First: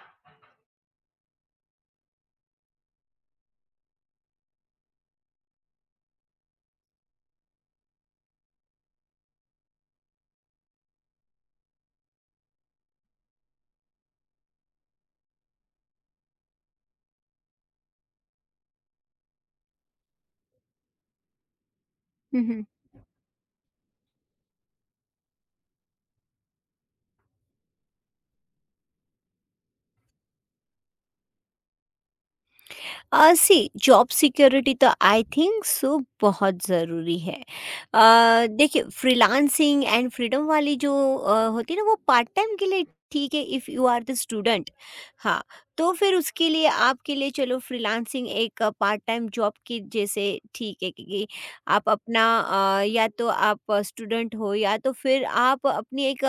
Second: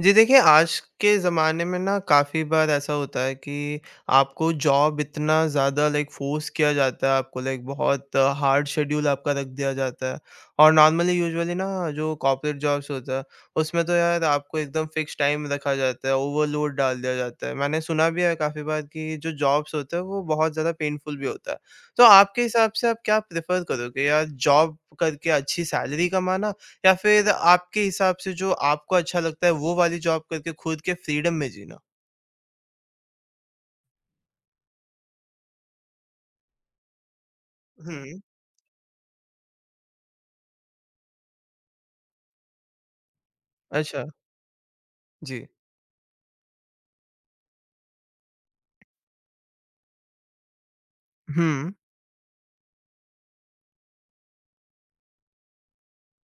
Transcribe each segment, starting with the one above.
जी देखिए, आज के ज़माने में ना काफ़ी बार ऐसा होता है कि आपको जॉब इतना ज़्यादा लाइक फ़ोर्स किया जाता है, आपको लाइक बहुत हार्ड शेड्यूल आपका रख दिया जाता है। और नॉर्मली यूजुअली ना जो कॉर्पोरेट जॉब्स होता है, उसमें तो यार आपको एकदम फ़िक्स टाइम रखा जाता है, ओवरलोड डाल दिया जाता है। मैंने सुना भी है काफ़ी बार कि जो जॉब्स होते हैं वो बहुत ज़्यादा पेनफुल भी होता है। तो आपके हम्म। हिसाब से आप क्या प्रेफ़र करोगे यार जॉब करके अच्छी सैलरी कमाना या फिर आपके हिसाब से जो आपको अच्छा लगता है वो वाली जॉब करके खुद के फ्रीडम में जीना? सी। जॉब सिक्योरिटी तो आई थिंक सो बहुत ज़रूरी है। हुँ। देखिए फ्रीलांसिंग एंड फ्रीडम वाली जो होती है ना वो पार्ट टाइम के लिए ठीक है इफ़ यू आर अच्छा, द स्टूडेंट। हाँ, जी। तो फिर उसके लिए आपके लिए चलो फ्रीलांसिंग एक पार्ट टाइम जॉब की जैसे ठीक है, क्योंकि हुँ, आप अपना या तो आप स्टूडेंट हो या तो फिर आप अपनी एक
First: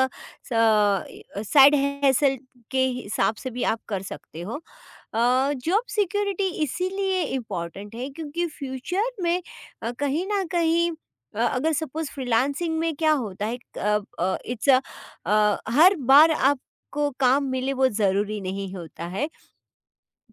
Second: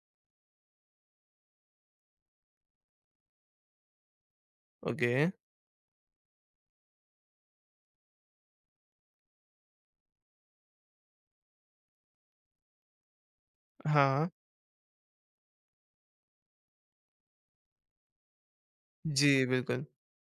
साइड हैसल के हिसाब से भी आप कर सकते हो। ओके, जॉब सिक्योरिटी इसीलिए इम्पॉर्टेंट है क्योंकि फ्यूचर में कहीं ना कहीं अगर सपोज फ्रीलांसिंग में क्या होता है, हाँ, इट्स हर बार आपको काम मिले वो ज़रूरी नहीं होता है। जी, बिल्कुल।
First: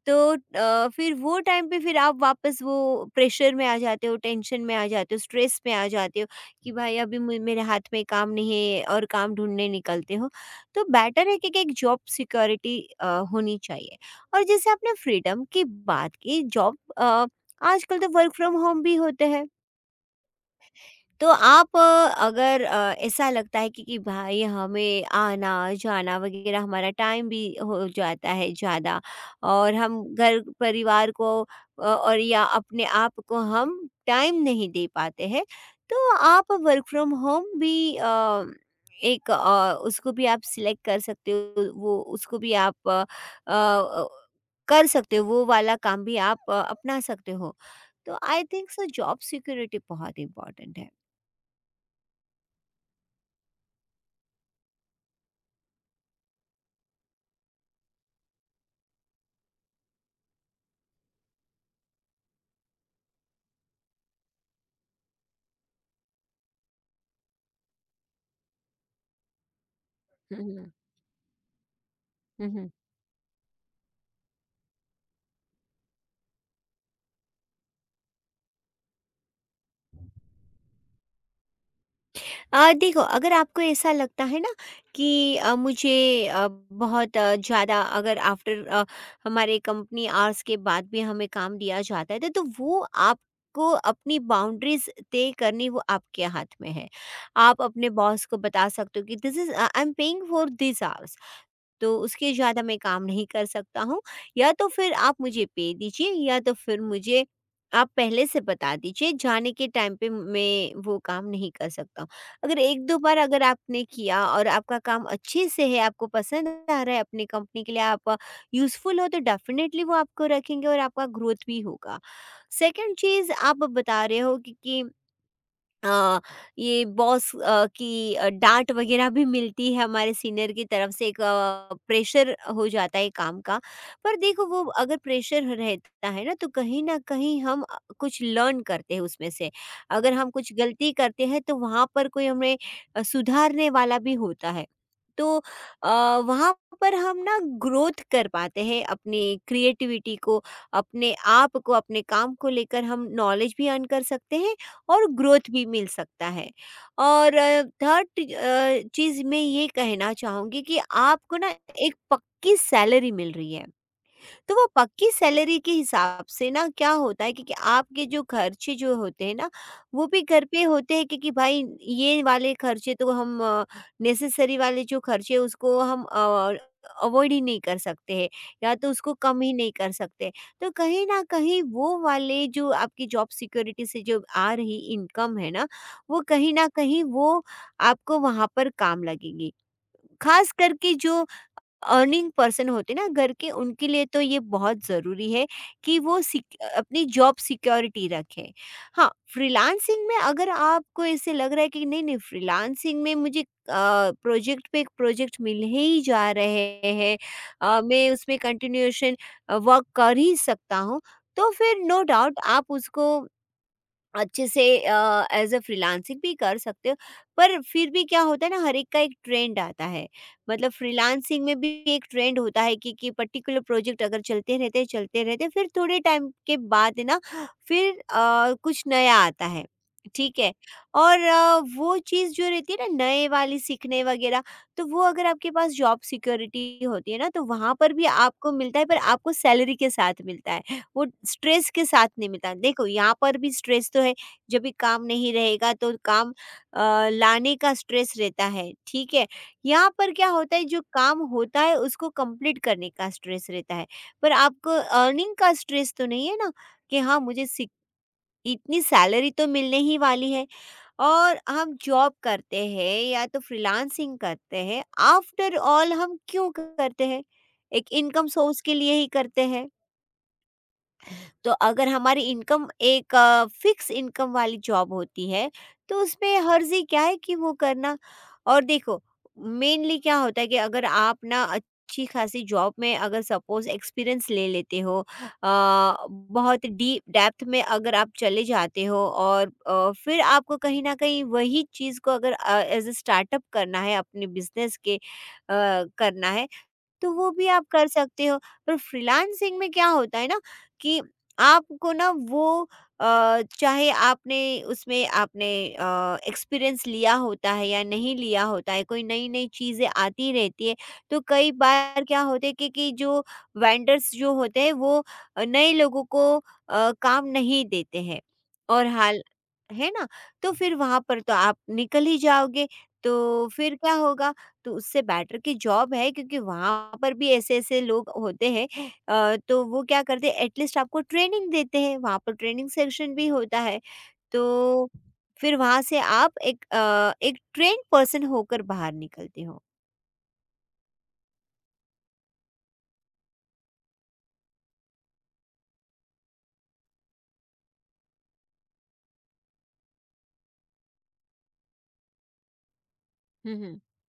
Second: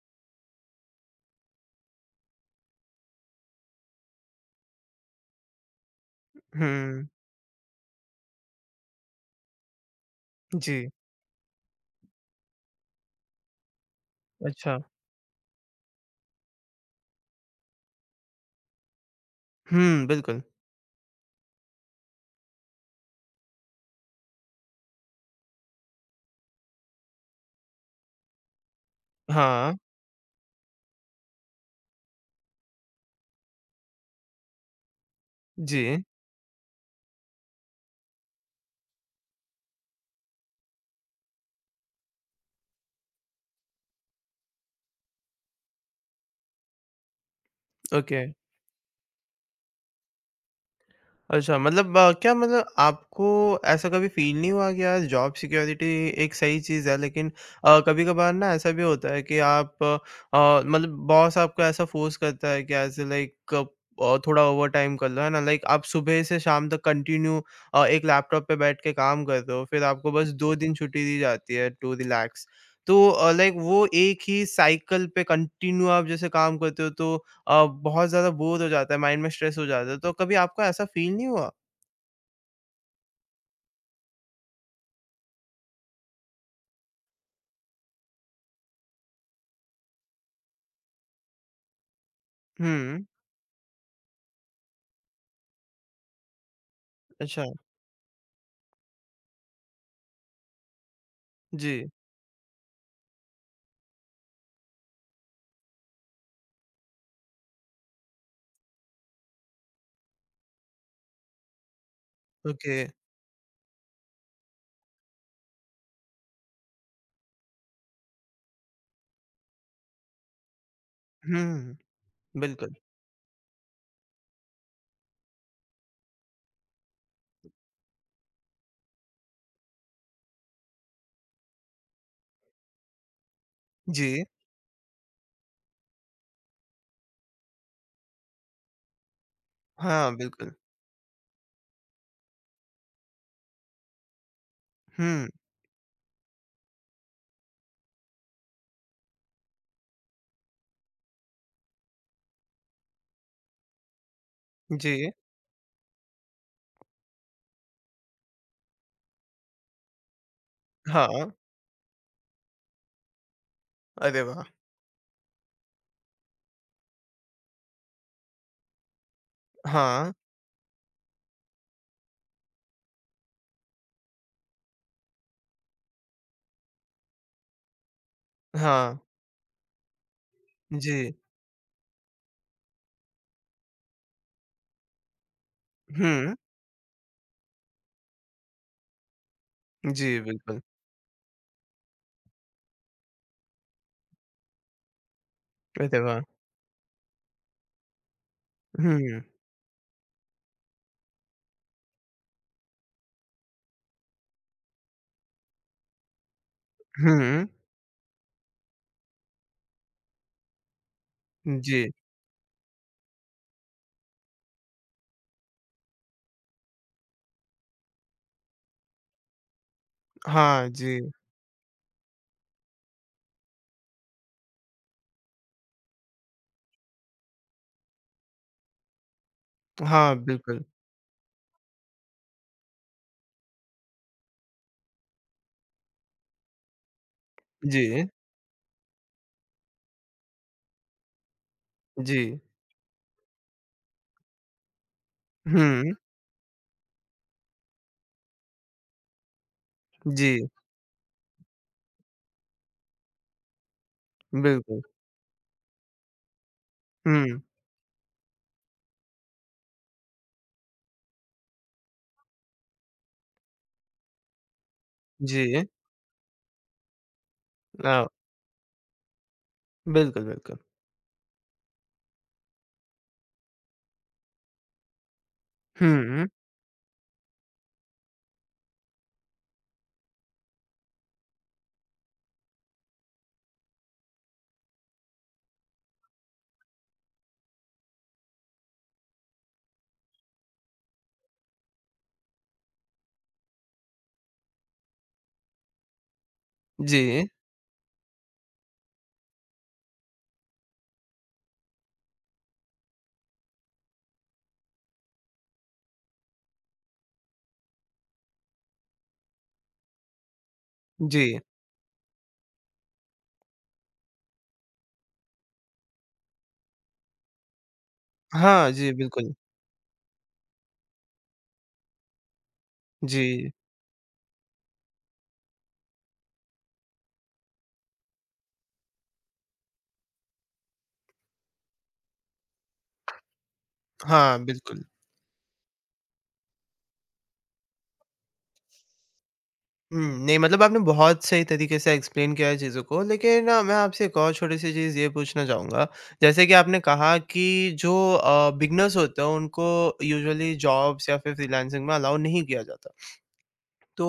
तो फिर वो टाइम पे फिर आप वापस वो प्रेशर में आ जाते हो, टेंशन में आ जाते हो, स्ट्रेस में आ जाते हो कि भाई हुँ, अभी मु मेरे हाथ में काम नहीं है और काम ढूँढने निकलते हो। तो जी, बेटर है कि एक जॉब सिक्योरिटी होनी चाहिए। और जैसे अच्छा। आपने फ्रीडम की बात की, जॉब आजकल तो वर्क फ्रॉम होम भी होते हैं। हुँ, बिल्कुल। तो आप अगर ऐसा लगता है कि भाई हमें आना जाना वगैरह हमारा टाइम भी हो जाता है ज़्यादा और हाँ, हम घर परिवार को और या अपने आप को हम टाइम नहीं दे पाते हैं, जी, तो आप वर्क फ्रॉम होम भी एक उसको भी आप सिलेक्ट कर सकते हो, वो उसको भी आप अ, कर सकते हो, वो वाला काम भी आप अपना सकते हो। तो okay. I think so job security बहुत इंपॉर्टेंट है। अच्छा मतलब क्या मतलब आपको ऐसा कभी फ़ील नहीं हुआ कि यार जॉब सिक्योरिटी एक सही चीज़ है लेकिन कभी-कभार ना ऐसा भी होता है कि आप मतलब बॉस आपको ऐसा फ़ोर्स करता है कि ऐसे लाइक थोड़ा ओवरटाइम कर लो, है ना? लाइक आप सुबह से शाम तक कंटिन्यू एक लैपटॉप पे बैठ के काम कर रहे हो, फिर आपको बस हुँ, 2 हुँ, दिन छुट्टी दी जाती है टू रिलैक्स। हुँ। तो लाइक वो एक ही साइकिल पे कंटिन्यू आप जैसे काम करते हो तो बहुत ज़्यादा बोर हो जाता है, माइंड में स्ट्रेस हो जाता है, तो कभी आपको ऐसा फ़ील नहीं हुआ? देखो अगर आपको ऐसा लगता है ना कि मुझे बहुत ज़्यादा अगर आफ्टर हमारे कंपनी आवर्स के बाद भी हमें काम दिया जाता है तो वो हुँ, आपको अपनी बाउंड्रीज़ तय करनी, वो आपके हाथ में है। अच्छा, आप अपने बॉस को बता सकते हो कि this is I am paying for this hours. जी, तो उसके ज़्यादा मैं काम नहीं कर सकता हूँ, या तो फिर आप मुझे पे दीजिए या तो फिर मुझे आप पहले से बता दीजिए। जाने के टाइम पे मैं वो काम नहीं कर सकता हूँ। अगर ओके, एक दो बार अगर आपने किया और आपका काम अच्छे से है, आपको पसंद आ रहा है, अपनी कंपनी के लिए आप यूज़फुल हो, तो डेफ़िनेटली वो आपको रखेंगे और आपका ग्रोथ भी हुँ, होगा। बिल्कुल, सेकंड चीज़ आप बता रहे हो कि अ, ये बॉस की डाँट वगैरह भी मिलती है हमारे सीनियर की तरफ से, एक प्रेशर हो जाता है काम का। पर जी, देखो वो अगर प्रेशर रहता है ना तो कहीं न कहीं हम कुछ लर्न करते हैं उसमें से। हाँ, अगर हम कुछ बिल्कुल, गलती करते हैं तो वहाँ पर कोई हमें सुधारने वाला भी होता है। हुँ, तो अ, वहाँ पर हम ना ग्रोथ कर पाते हैं अपनी क्रिएटिविटी को, अपने आप को, अपने काम को लेकर, हम नॉलेज भी अर्न कर सकते हैं और जी, ग्रोथ भी मिल सकता है। और थर्ड चीज़ मैं ये कहना चाहूँगी कि हाँ, आपको ना एक पक्की सैलरी मिल रही है। अरे वाह! तो वो पक्की सैलरी के हिसाब से ना क्या होता है, क्योंकि आपके जो खर्चे जो होते हैं ना वो हाँ, भी घर पे होते हैं। क्योंकि भाई ये वाले खर्चे तो हम, नेसेसरी वाले जो खर्चे उसको हम अवॉइड ही नहीं कर सकते हैं, या तो हाँ, उसको कम ही नहीं कर सकते। तो कहीं जी, ना कहीं वो वाले जो आपकी जॉब सिक्योरिटी से जो आ रही इनकम है ना, वो हुँ, कहीं ना कहीं वो आपको वहाँ पर काम लगेगी। जी, खास बिल्कुल, करके जो अर्निंग पर्सन होते ना घर के, उनके लिए तो ये बहुत ज़रूरी है अरे कि वाह! वो सिक अपनी जॉब सिक्योरिटी रखें। हाँ, हुँ, फ्रीलांसिंग में अगर आपको ऐसे लग रहा है कि नहीं-नहीं फ्रीलांसिंग में मुझे प्रोजेक्ट पे एक प्रोजेक्ट मिल ही जा रहे हैं, हुँ, मैं उसमें कंटिन्यूएशन वर्क कर ही सकता हूँ, तो फिर जी, नो डाउट आप उसको अच्छे से एज़ अ फ्रीलांसिंग भी कर सकते हो। पर फिर भी क्या होता है ना, हर एक का एक ट्रेंड आता है। हाँ, मतलब जी, फ्रीलांसिंग में भी एक ट्रेंड होता है कि पर्टिकुलर प्रोजेक्ट अगर चलते रहते हैं, चलते रहते हैं, फिर थोड़े टाइम के बाद है ना फिर कुछ नया आता है। हाँ, ठीक है? बिल्कुल, और वो चीज़ जो रहती है ना नए वाली सीखने वगैरह, तो वो अगर आपके पास जॉब सिक्योरिटी होती है ना तो वहाँ पर भी जी, आपको मिलता है, पर आपको सैलरी के साथ मिलता है। वो स्ट्रेस के साथ नहीं जी, मिलता। देखो यहाँ पर भी स्ट्रेस तो है, जब भी काम नहीं रहेगा हुँ, तो काम लाने का स्ट्रेस रहता है, ठीक है? यहाँ पर क्या जी, होता है, जो काम होता है उसको कंप्लीट करने का स्ट्रेस रहता है। पर आपको बिल्कुल, अर्निंग का स्ट्रेस तो नहीं है ना कि हाँ हुँ, मुझे सिक इतनी सैलरी तो मिलने ही वाली है। और हम जॉब करते हैं या तो फ्रीलांसिंग करते हैं, आफ्टर जी, ऑल हम क्यों करते हैं? एक अ, इनकम सोर्स के लिए ही करते हैं। बिल्कुल, बिल्कुल, तो अगर हमारी इनकम एक फिक्स इनकम वाली जॉब होती है, तो हुँ, उसमें हर्जी क्या है कि वो करना। और देखो मेनली क्या होता है कि अगर आप ना अच्छी खासी जॉब में अगर सपोज एक्सपीरियंस ले लेते हो, बहुत डीप डेप्थ में अगर आप चले जाते हो और फिर आपको कहीं ना कहीं वही चीज़ को अगर एज अ स्टार्टअप करना है अपने बिजनेस के करना है, तो जी, वो भी आप कर सकते हो। पर फ्रीलांसिंग में क्या होता है ना कि आपको ना वो चाहे आपने उसमें आपने एक्सपीरियंस लिया होता है या नहीं लिया होता है, कोई नई-नई चीज़ें आती रहती है। तो जी। कई बार क्या होता है कि जो वेंडर्स जो होते हैं वो नए लोगों को काम नहीं देते हैं हाँ और जी, हाल बिल्कुल। है ना? तो फिर वहाँ पर तो आप निकल ही जाओगे, तो जी। फिर क्या होगा, तो उससे बेटर की जॉब है क्योंकि वहाँ पर भी ऐसे-ऐसे लोग होते हैं तो वो क्या करते हैं, एटलीस्ट आपको ट्रेनिंग देते हैं, वहाँ पर ट्रेनिंग सेक्शन भी होता है। हाँ, बिल्कुल। तो फिर वहाँ से आप एक एक ट्रेन्ड पर्सन होकर बाहर निकलते हो। हुँ, नहीं मतलब आपने बहुत सही तरीके से एक्सप्लेन किया है चीज़ों को, लेकिन मैं आपसे एक और छोटी-सी चीज़ ये पूछना चाहूँगा, जैसे कि आपने कहा कि जो बिगिनर्स होते हैं उनको यूजुअली जॉब्स या फिर फ्रीलांसिंग में अलाउ नहीं किया जाता। हुँ, हुँ। तो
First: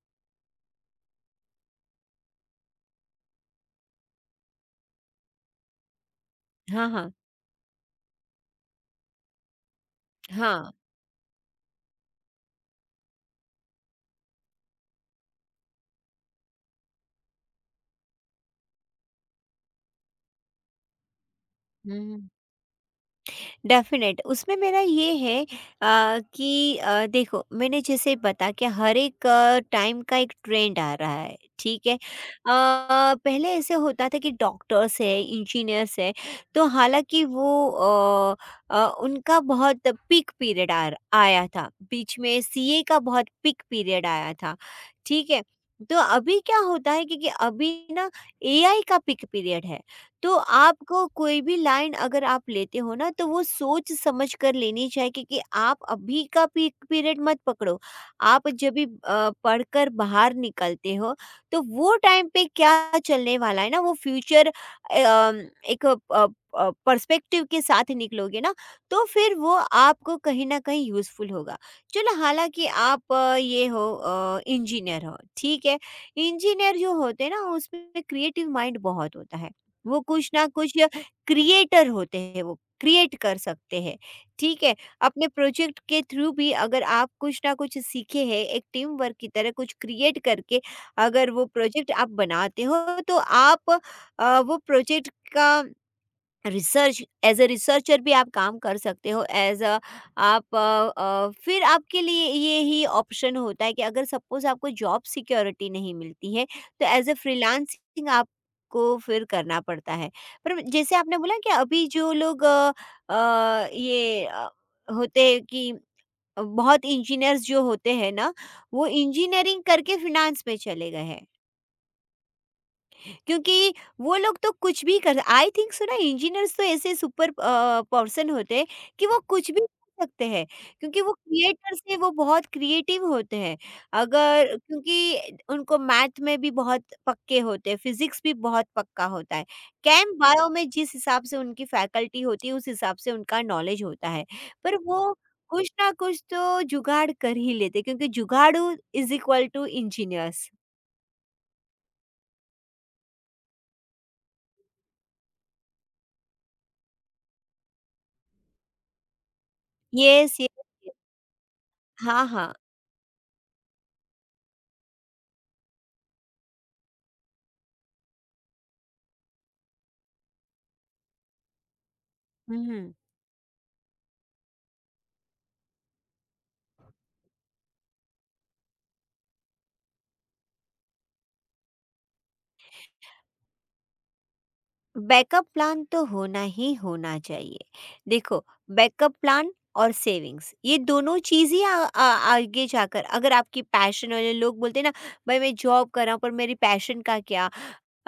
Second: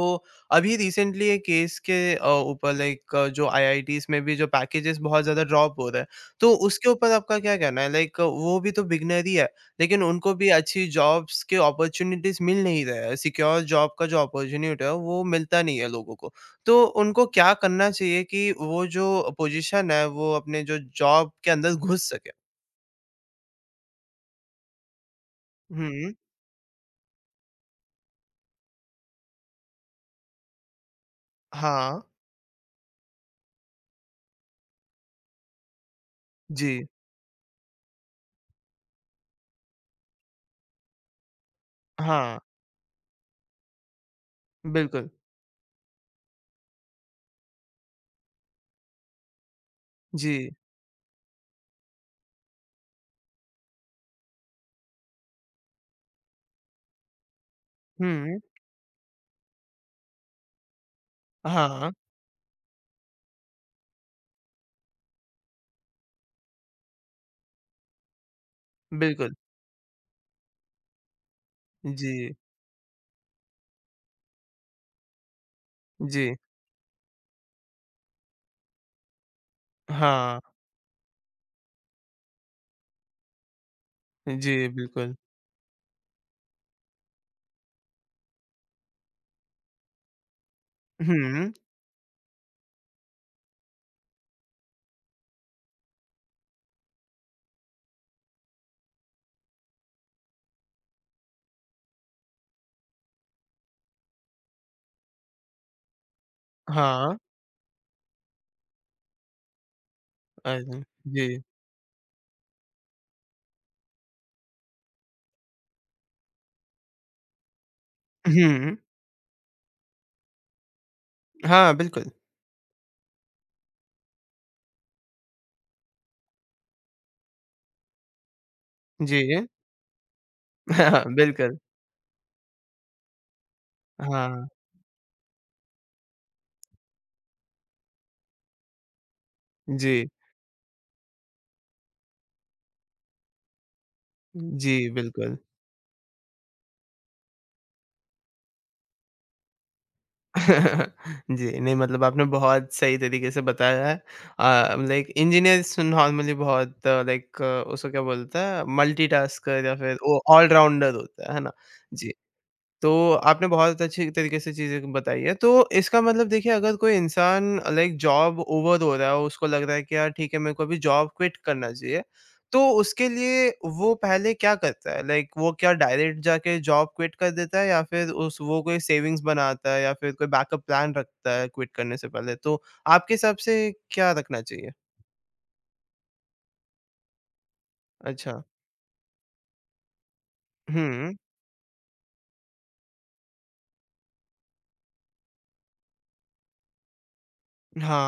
अभी रिसेंटली एक केस के ऊपर लाइक जो आईआईटीज़ में भी जो पैकेजेज़ बहुत ज़्यादा ड्रॉप हो रहे हैं, तो हाँ, उसके ऊपर हाँ। आपका क्या कहना है? लाइक वो भी तो बिगिनर ही है, लेकिन उनको भी हाँ। अच्छी जॉब्स के अपॉर्च्युनिटीज़ मिल नहीं रहा है, सिक्योर जॉब का जो अपॉर्च्युनिटी है वो मिलता नहीं है लोगों को। तो उनको क्या करना चाहिए कि वो जो पोज़ीशन है वो अपने जो जॉब के अंदर हुँ, घुस हुँ, सके? डेफ़िनेट उसमें मेरा ये है हुँ, कि देखो मैंने जैसे बताया कि हर एक टाइम का एक ट्रेंड आ रहा है, ठीक है। हाँ, पहले ऐसे होता था कि डॉक्टर्स है, इंजीनियर्स है, तो जी, हालाँकि वो, उनका बहुत पीक पीरियड आर आया था, बीच हाँ, में सीए का बहुत पीक पीरियड आया था, बिल्कुल, ठीक है। तो अभी क्या होता है, क्योंकि अभी ना एआई का पीक पीरियड है। तो जी, आपको कोई भी लाइन अगर आप लेते हो ना तो वो सोच समझ कर लेनी चाहिए, क्योंकि आप अभी का पीक पीरियड मत पकड़ो। हुँ, आप जब भी पढ़कर बाहर निकलते हो, तो हाँ, वो टाइम पे क्या चलने वाला है ना वो फ्यूचर एक पर्सपेक्टिव के साथ निकलोगे ना तो फिर बिल्कुल, वो आपको कहीं न कहीं यूज़फुल होगा। चलो जी। हालाँकि आप ये हो इंजीनियर हो, ठीक है। जी। इंजीनियर जो होते हैं ना उसमें क्रिएटिव माइंड बहुत होता है। वो कुछ हाँ, ना कुछ क्रिएटर होते हैं, वो क्रिएट कर सकते हैं, ठीक जी, है। बिल्कुल। अपने प्रोजेक्ट के थ्रू भी अगर आप कुछ ना कुछ सीखे हैं, एक टीम वर्क की तरह कुछ क्रिएट करके अगर वो हुँ, प्रोजेक्ट आप बनाते हो, तो आप वो प्रोजेक्ट का रिसर्च एज अ रिसर्चर भी आप काम कर सकते हो, एज अ आप फिर आपके लिए ये ही ऑप्शन होता है कि अगर सपोज़ आपको जॉब सिक्योरिटी नहीं मिलती है तो एज अ हाँ, फ्रीलांसिंग आपको फिर करना पड़ता है। पर अरे! जैसे आपने जी। बोला कि अभी जो लोग ये होते हैं कि बहुत इंजीनियर्स जो होते हैं ना, हुँ, वो इंजीनियरिंग करके फिनांस में चले गए हैं। हाँ, बिल्कुल। क्योंकि वो लोग तो कुछ भी कर, आई थिंक सो ना इंजीनियर्स तो ऐसे सुपर पर्सन होते हैं कि वो जी। कुछ भी कर सकते हैं, क्योंकि हाँ वो बिल्कुल, क्रिएटर्स हैं, वो बहुत क्रिएटिव होते हैं। हाँ, अगर क्योंकि उनको मैथ में भी बहुत पक्के होते हैं, फिजिक्स भी बहुत पक्का होता है, जी। कैम बायो में जिस हिसाब से उनकी फैकल्टी होती है उस हिसाब से उनका नॉलेज होता है। जी, पर वो बिल्कुल। कुछ ना कुछ तो जुगाड़ कर ही लेते, क्योंकि जुगाड़ू इज इक्वल टू इंजीनियर्स। जी, नहीं मतलब आपने बहुत सही तरीके से बताया है। लाइक इंजीनियर्स नॉर्मली बहुत लाइक उसको क्या बोलते हैं मल्टीटास्कर या फिर वो यस, यस। ऑलराउंडर होता है ना? जी। हाँ, हाँ। तो आपने बहुत अच्छी तरीके से चीज़ें बताई है। तो इसका मतलब देखिए अगर कोई इंसान लाइक जॉब ओवर हो रहा है, उसको लग रहा है कि यार ठीक है मेरे को अभी जॉब क्विट करना चाहिए। तो हम्म। उसके लिए वो पहले क्या करता है? लाइक वो क्या डायरेक्ट जाके जॉब क्विट कर देता है या फिर उस वो कोई सेविंग्स बनाता है या फिर कोई बैकअप प्लान रखता है क्विट करने से पहले? तो आपके हिसाब से क्या रखना चाहिए? बैकअप प्लान तो होना ही होना चाहिए। अच्छा। देखो, बैकअप प्लान और सेविंग्स ये हुँ। दोनों चीज़ ही आ, आ, आगे जाकर, अगर आपकी पैशन वाले लोग बोलते हैं ना, भाई मैं जॉब कर रहा हूँ पर मेरी पैशन का क्या,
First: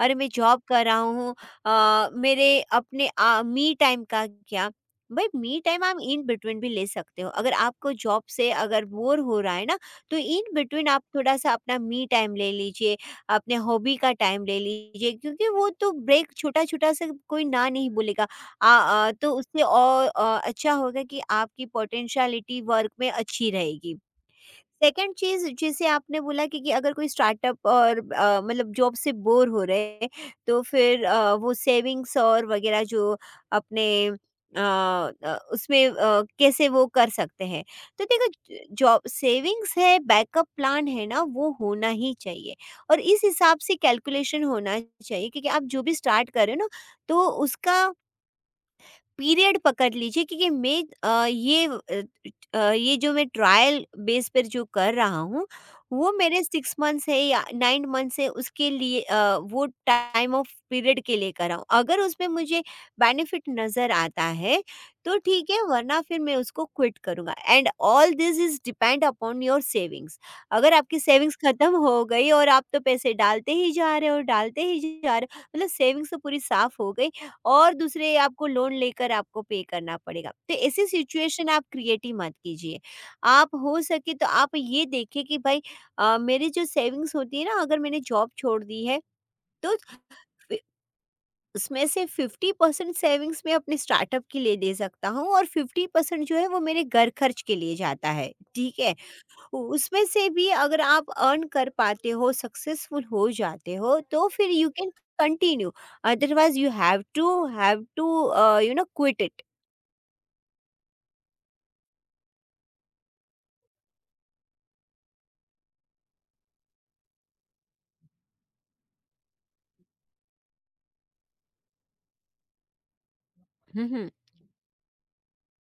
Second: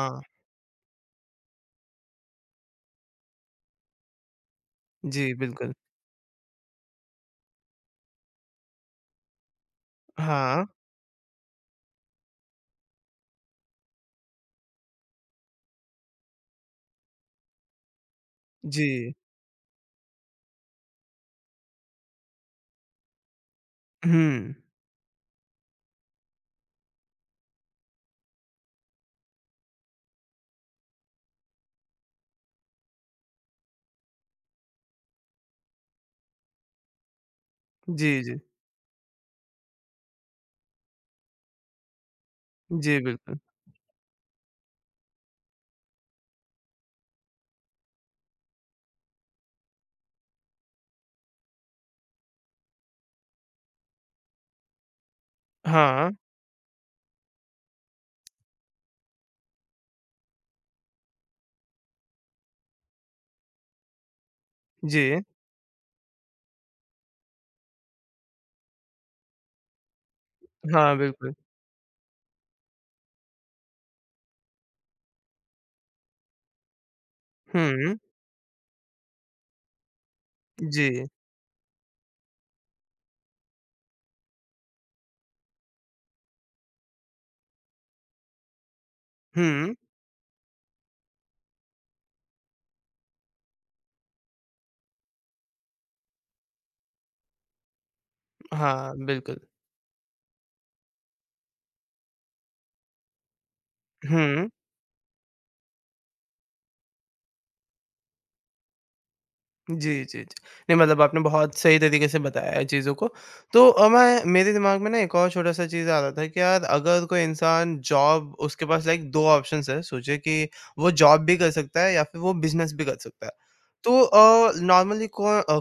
अरे मैं जॉब कर रहा हूँ मेरे अपने मी टाइम का क्या। भाई, जी, मी बिल्कुल। टाइम आप इन बिटवीन भी ले सकते हो। अगर आपको जॉब से अगर बोर हो रहा है ना तो इन हाँ। बिटवीन आप थोड़ा सा अपना मी टाइम ले लीजिए, अपने हॉबी का टाइम ले लीजिए, क्योंकि वो तो ब्रेक छोटा-छोटा सा कोई ना नहीं बोलेगा। जी। तो उससे और अच्छा होगा कि आपकी पोटेंशियलिटी वर्क में अच्छी रहेगी। हुँ। सेकंड चीज़, जैसे आपने बोला कि अगर कोई स्टार्टअप और मतलब जॉब से बोर हो रहे हैं, तो फिर वो सेविंग्स और वगैरह जो अपने अ उसमें कैसे वो कर सकते हैं। तो जी, देखो, जी। ज जॉब सेविंग्स है, बैकअप प्लान है ना वो होना ही चाहिए। जी, और इस बिल्कुल। हिसाब से कैलकुलेशन होना चाहिए, क्योंकि आप जो भी स्टार्ट कर रहे हो ना, तो उसका पीरियड पकड़ लीजिए। क्योंकि मैं ये जो मैं ट्रायल बेस पर जो कर रहा हूँ, हाँ। वो मेरे 6 मंथ्स है या 9 मंथ्स है, उसके लिए वो टाइम ऑफ पीरियड के लिए कर रहा हूँ। अगर उसमें मुझे बेनिफिट नज़र आता है तो जी, ठीक है, वरना फिर मैं उसको क्विट करूँगा। And all this is depend upon your savings. अगर हाँ, आपकी बिल्कुल। सेविंग्स ख़त्म हो गई और आप तो पैसे डालते ही जा रहे हो, डालते ही जा रहे हो, मतलब सेविंग्स तो पूरी साफ हो गई। और हुँ, दूसरे आपको लोन लेकर आपको पे करना पड़ेगा, तो जी। ऐसी सिचुएशन आप क्रिएट ही मत कीजिए। आप हो सके तो आप ये देखिए कि भाई, मेरी जो सेविंग्स होती है ना, अगर मैंने जॉब छोड़ दी है हुँ, तो फि- उसमें से फिफ्टी परसेंट सेविंग्स मैं अपने स्टार्टअप के लिए दे सकता हूँ, और 50% जो है वो मेरे घर खर्च के लिए जाता है, ठीक हाँ, है। बिल्कुल। उसमें से भी अगर आप अर्न कर पाते हो, सक्सेसफुल हो जाते हो, तो हुँ, फिर you can continue, otherwise you have to you know quit it. जी, जी, जी। नहीं मतलब आपने बहुत सही तरीके से बताया है चीज़ों को। तो मैं मेरे दिमाग में ना एक और छोटा-सा चीज़ आ रहा था कि यार अगर कोई इंसान जॉब उसके पास लाइक 2 ऑप्शंस हैं, सोचिए कि वो जॉब भी कर सकता है या फिर वो बिज़नेस भी कर सकता है। तो नॉर्मली कौन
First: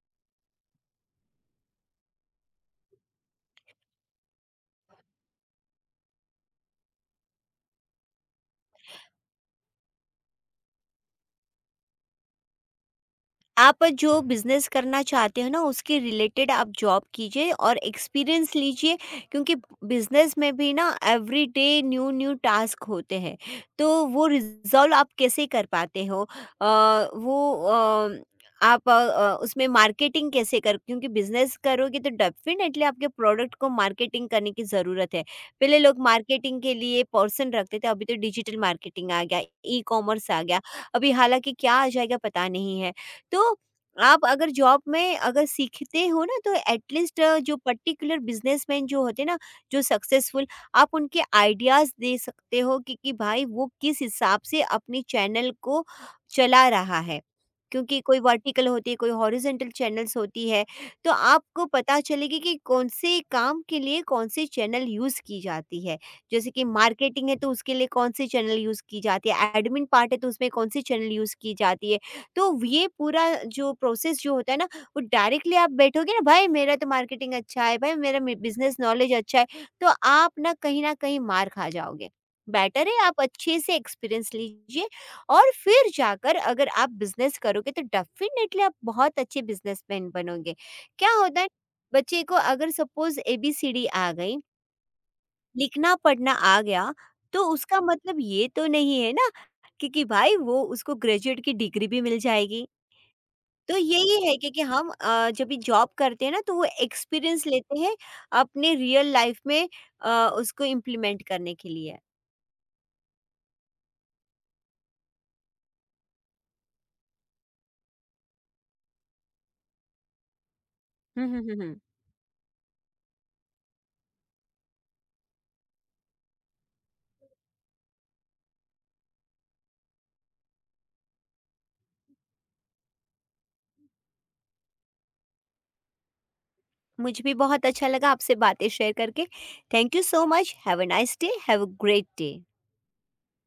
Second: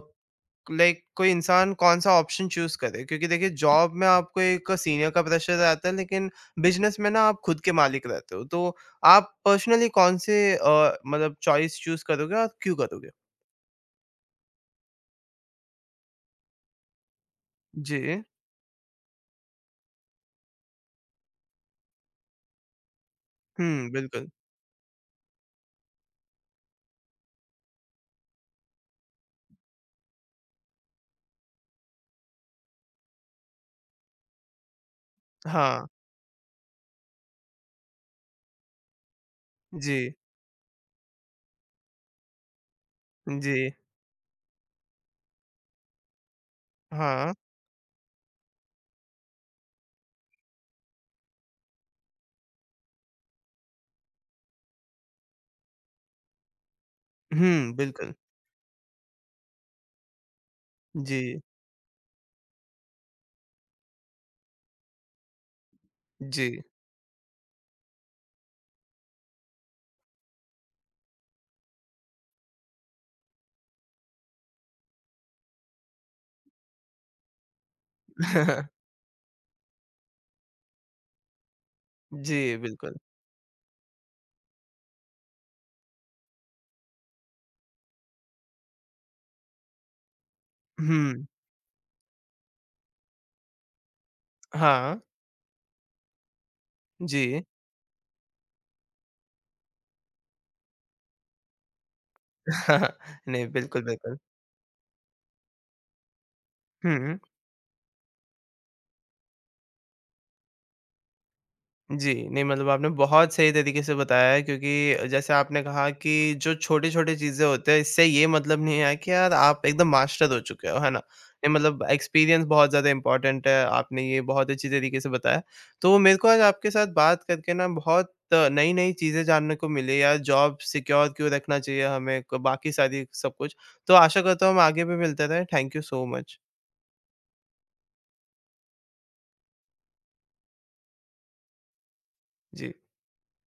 लाइक कोई इंसान कौन-सा ऑप्शन चूज़ करे क्योंकि देखिए जॉब में आपको एक सीनियर का प्रेशर रहता है लेकिन बिज़नेस में ना आप खुद के मालिक रहते हो। तो आप पर्सनली कौन-से मतलब चॉइस चूज़ करोगे और क्यों करोगे? आप जो बिज़नेस करना चाहते हो ना, उसके रिलेटेड आप जॉब कीजिए और जी। एक्सपीरियंस लीजिए। क्योंकि बिज़नेस में भी ना every day new new task होते हैं। हुँ, तो बिल्कुल। वो रिज़ॉल्व आप कैसे कर पाते हो, अ, वो अ, आप अ, अ, उसमें मार्केटिंग कैसे कर? क्योंकि बिजनेस करोगे तो डेफिनेटली आपके प्रोडक्ट को मार्केटिंग करने की ज़रूरत है। पहले हाँ। लोग मार्केटिंग के लिए पर्सन रखते थे, अभी तो डिजिटल मार्केटिंग आ गया, ई जी। कॉमर्स आ गया, अभी हालांकि क्या आ जाएगा पता नहीं है। तो जी। आप अगर जॉब में अगर सीखते हो ना, तो एटलीस्ट हाँ। जो पर्टिकुलर बिजनेसमैन जो होते ना, जो सक्सेसफुल, आप उनके आइडियाज़ दे सकते हो कि, भाई वो किस हिसाब से अपने चैनल को चला रहा है। हुँ, क्योंकि बिल्कुल। कोई वर्टिकल होती है, कोई हॉरिजेंटल चैनल्स होती है। तो जी, आपको पता चलेगी कि कौन से काम के लिए कौन से चैनल यूज़ की जाती है। जी। जैसे कि मार्केटिंग है तो उसके लिए कौन से चैनल यूज़ की जाती है, एडमिन पार्ट है तो उसमें कौन से चैनल यूज़ की जाती है। तो ये पूरा जो प्रोसेस जो होता है ना, वो डायरेक्टली आप बैठोगे ना, भाई मेरा तो मार्केटिंग अच्छा है, भाई मेरा मे बिज़नेस नॉलेज अच्छा है, तो आप ना कहीं न कहीं मार खा जाओगे। जी, बेटर बिल्कुल। है आप अच्छे से एक्सपीरियंस लीजिए और फिर जाकर अगर आप बिज़नेस करोगे तो डेफ़िनेटली आप बहुत अच्छे बिज़नेसमैन बनोगे। क्या हुँ, होता है, बच्चे को अगर सपोज़ एबीसीडी आ गई, हाँ। लिखना-पढ़ना आ गया, जी। तो उसका मतलब ये तो नहीं है ना, क्योंकि भाई वो उसको ग्रेजुएट की डिग्री भी मिल जाएगी। नहीं, तो बिल्कुल, बिल्कुल। यही है कि हम जब भी जॉब करते हैं ना, तो वो हुँ। एक्सपीरियंस लेते हैं अपने रियल लाइफ में उसको इम्प्लीमेंट करने के लिए। जी, नहीं मतलब आपने बहुत सही तरीके से बताया है क्योंकि जैसे आपने कहा कि जो छोटी-छोटी चीज़ें होते हैं इससे ये मतलब नहीं है कि यार आप एकदम मास्टर हो चुके हो, है ना? हम्म, ये हम्म, हम्म, मतलब एक्सपीरियंस बहुत ज़्यादा इम्पोर्टेंट है, आपने ये बहुत अच्छी तरीके से बताया। तो मेरे को आज आपके साथ बात करके ना बहुत नई-नई चीज़ें जानने को मिली यार जॉब सिक्योर क्यों रखना चाहिए हमें, क बाकी सारी सब कुछ। तो आशा करता हूँ हम आगे भी मिलते रहें। Thank you so much. मुझे भी बहुत अच्छा लगा आपसे बातें शेयर करके। Thank you so much. Have a nice day, have a great day. Ji.